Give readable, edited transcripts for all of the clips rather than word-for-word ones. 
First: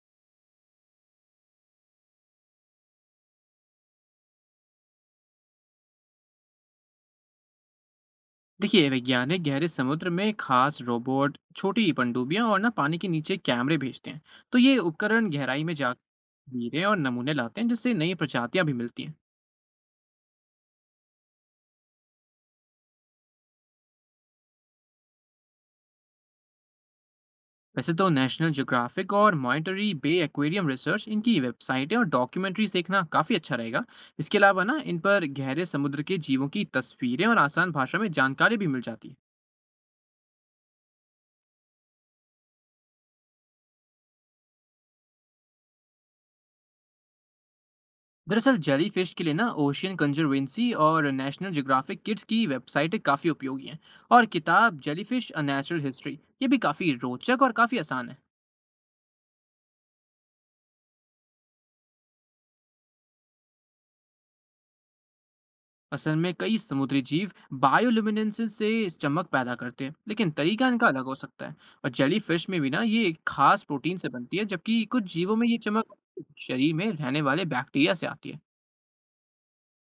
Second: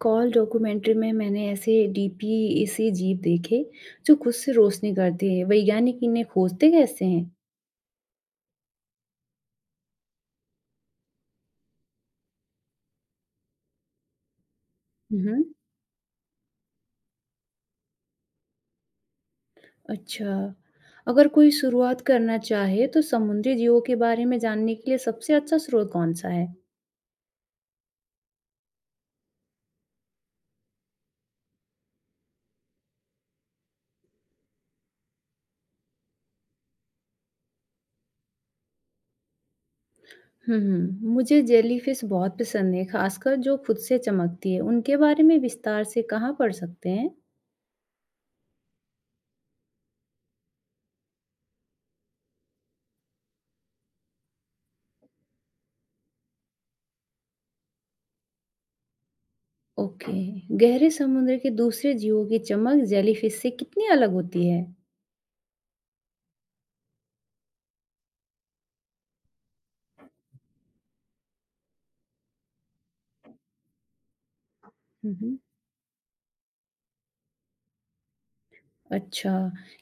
Call documentary में मैंने ऐसे डीपीएसी जीव देखे जो खुद से रोशनी करते हैं। वैज्ञानिक इन्हें खोजते कैसे हैं? देखिए वैज्ञानिक गहरे समुद्र में खास रोबोट, छोटी पनडुब्बियां और ना पानी के नीचे कैमरे भेजते हैं। तो ये उपकरण हम्म। गहराई में जाकर तस्वीरें और नमूने लाते हैं, जिससे नई प्रजातियां भी मिलती हैं। अच्छा। अगर कोई शुरुआत करना चाहे तो समुद्री जीवों के बारे में जानने के लिए सबसे अच्छा स्रोत कौन सा है? वैसे तो नेशनल ज्योग्राफिक और मॉनिटरी बे एक्वेरियम रिसर्च, इनकी वेबसाइटें और डॉक्यूमेंट्रीज देखना काफ़ी अच्छा रहेगा। इसके अलावा ना इन पर गहरे समुद्र के जीवों की तस्वीरें और आसान भाषा में जानकारी भी मिल जाती है। हम्म। मुझे जेलीफिश बहुत पसंद है, खासकर जो खुद से चमकती है उनके बारे में विस्तार से कहाँ पढ़ सकते हैं? दरअसल जेलीफिश के लिए ना ओशियन कंजर्वेंसी और नेशनल ज्योग्राफिक किड्स की वेबसाइटें काफ़ी उपयोगी हैं। और किताब जेलीफिश अ नेचुरल हिस्ट्री, ये भी काफ़ी रोचक और काफ़ी आसान है। ओके। गहरे समुद्र के दूसरे जीवों की चमक जेलीफिश से कितनी अलग होती है? असल में कई समुद्री जीव बायोल्यूमिनेंसेंस से चमक पैदा करते हैं, लेकिन तरीका इनका अलग हो सकता है। और जेलीफिश में भी ना ये एक खास प्रोटीन से बनती है, जबकि कुछ जीवों हम्म। में ये चमक शरीर में रहने वाले बैक्टीरिया से आती है। अच्छा,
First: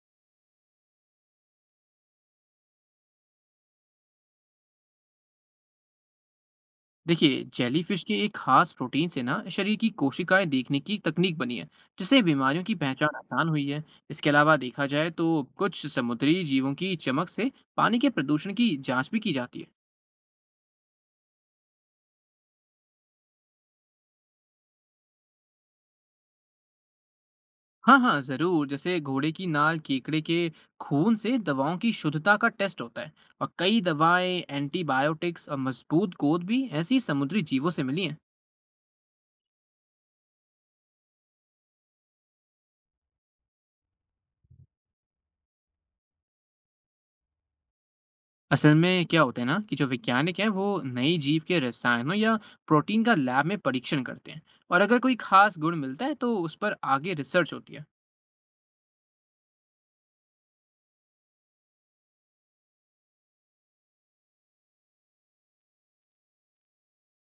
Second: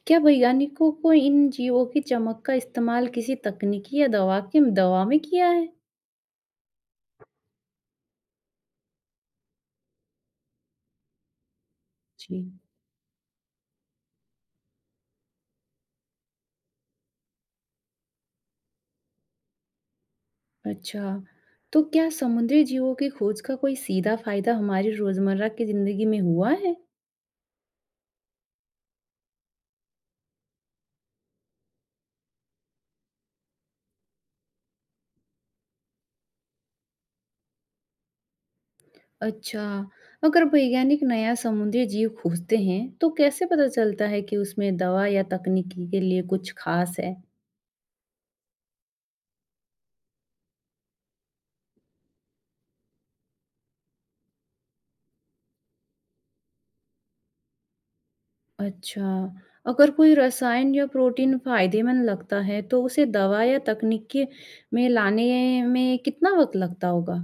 क्या वैज्ञानिकों को इन जीवों की चमक का इस्तेमाल किसी तकनीकी या दवा के दवा में किया है? देखिए जेलीफिश के एक खास प्रोटीन से ना शरीर की कोशिकाएं देखने की तकनीक बनी है, जिससे जी। बीमारियों की पहचान आसान हुई है। इसके अलावा देखा जाए तो कुछ समुद्री जीवों की चमक से पानी के प्रदूषण की जांच भी की जाती है। अच्छा। तो क्या समुद्री जीवों की खोज का कोई सीधा फायदा हमारी रोजमर्रा की जिंदगी में हुआ है? हाँ हाँ जरूर, जैसे घोड़े की नाल केकड़े के खून से दवाओं की शुद्धता का टेस्ट होता है। और कई दवाएं, एंटीबायोटिक्स और मजबूत गोंद भी ऐसी समुद्री जीवों से मिली हैं। अच्छा, अगर वैज्ञानिक नया समुद्री जीव खोजते हैं, तो कैसे पता चलता है कि उसमें दवा या तकनीकी के लिए कुछ खास है? असल में क्या होता है ना कि जो वैज्ञानिक हैं वो नई जीव के रसायनों या प्रोटीन का लैब में परीक्षण करते हैं। और अगर कोई खास गुण मिलता है तो उस पर आगे रिसर्च होती है। अच्छा, अगर कोई रसायन या प्रोटीन फायदेमंद लगता है, तो उसे दवा या तकनीक के में लाने में कितना वक़्त लगता होगा?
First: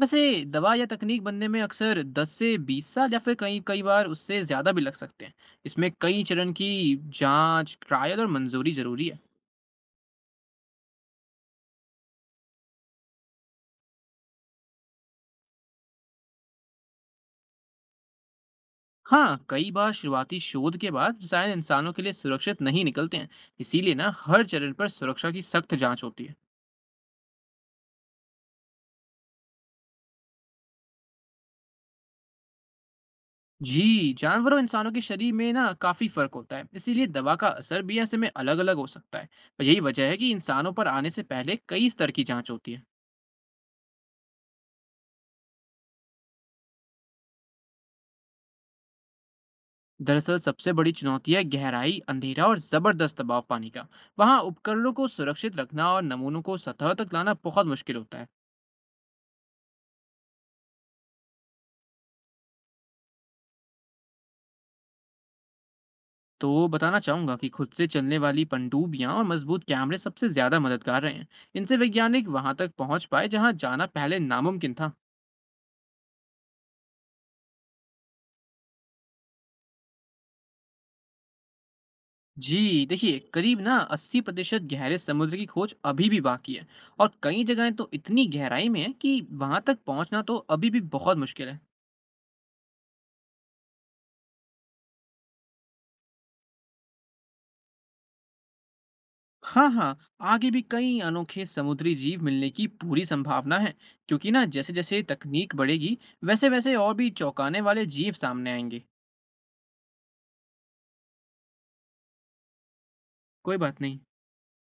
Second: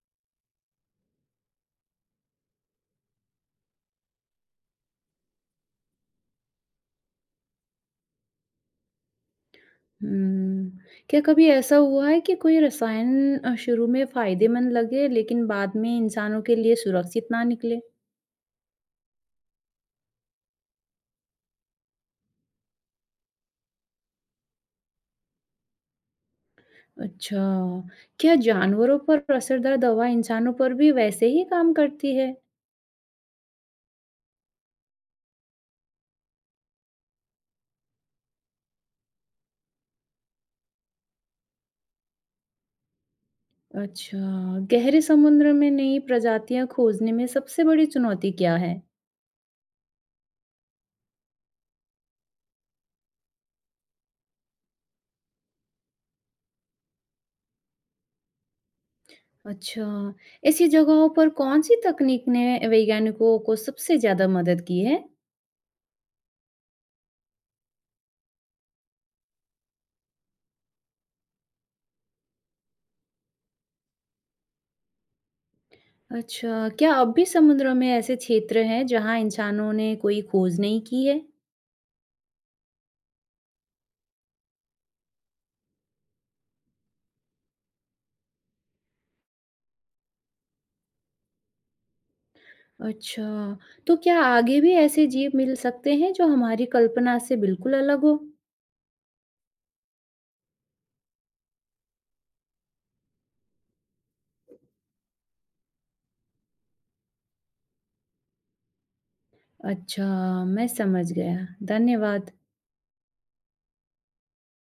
वैसे दवा या तकनीक बनने में अक्सर 10 से 20 साल या फिर कई कई बार उससे ज़्यादा भी लग सकते हैं। इसमें कई चरण की जांच, ट्रायल और मंजूरी ज़रूरी है। हुँ। क्या कभी ऐसा हुआ है कि कोई रसायन शुरू में फायदेमंद लगे, लेकिन बाद में इंसानों के लिए सुरक्षित ना निकले? हाँ कई बार शुरुआती शोध के बाद रसायन इंसानों के लिए सुरक्षित नहीं निकलते हैं। इसीलिए ना हर चरण पर सुरक्षा की सख्त जांच होती है। अच्छा, क्या जानवरों पर असरदार दवा इंसानों पर भी वैसे ही काम करती है? जी, जानवरों और इंसानों के शरीर में ना काफी फर्क होता है, इसीलिए दवा का असर भी ऐसे में अलग अलग हो सकता है। और यही वजह है कि इंसानों पर आने से पहले कई स्तर की जांच होती है। अच्छा, गहरे समुद्र में नई प्रजातियाँ खोजने में सबसे बड़ी चुनौती क्या है? दरअसल सबसे बड़ी चुनौती है गहराई, अंधेरा और जबरदस्त दबाव पानी का। वहाँ उपकरणों को सुरक्षित रखना और नमूनों को सतह तक लाना बहुत मुश्किल होता है। अच्छा, ऐसी जगहों पर कौन-सी तकनीक ने वैज्ञानिकों को सबसे ज़्यादा मदद की है? तो बताना चाहूंगा कि खुद से चलने वाली पनडूबियां और मजबूत कैमरे सबसे ज्यादा मददगार रहे हैं। इनसे वैज्ञानिक वहां तक पहुंच पाए जहां जाना पहले नामुमकिन था। अच्छा, क्या अब भी समुद्र में ऐसे क्षेत्र हैं जहाँ इंसानों ने कोई खोज नहीं की है? जी देखिए करीब ना 80% गहरे समुद्र की खोज अभी भी बाकी है। और कई जगहें तो इतनी गहराई में है कि वहां तक पहुंचना तो अभी भी बहुत मुश्किल है। अच्छा, तो क्या आगे भी ऐसे जीव मिल सकते हैं जो हमारी कल्पना से बिल्कुल अलग हो? हाँ हाँ, आगे भी कई अनोखे समुद्री जीव मिलने की पूरी संभावना है। क्योंकि ना जैसे जैसे तकनीक बढ़ेगी, वैसे वैसे और भी चौंकाने वाले जीव सामने आएंगे। अच्छा, मैं समझ गया। धन्यवाद। कोई बात नहीं।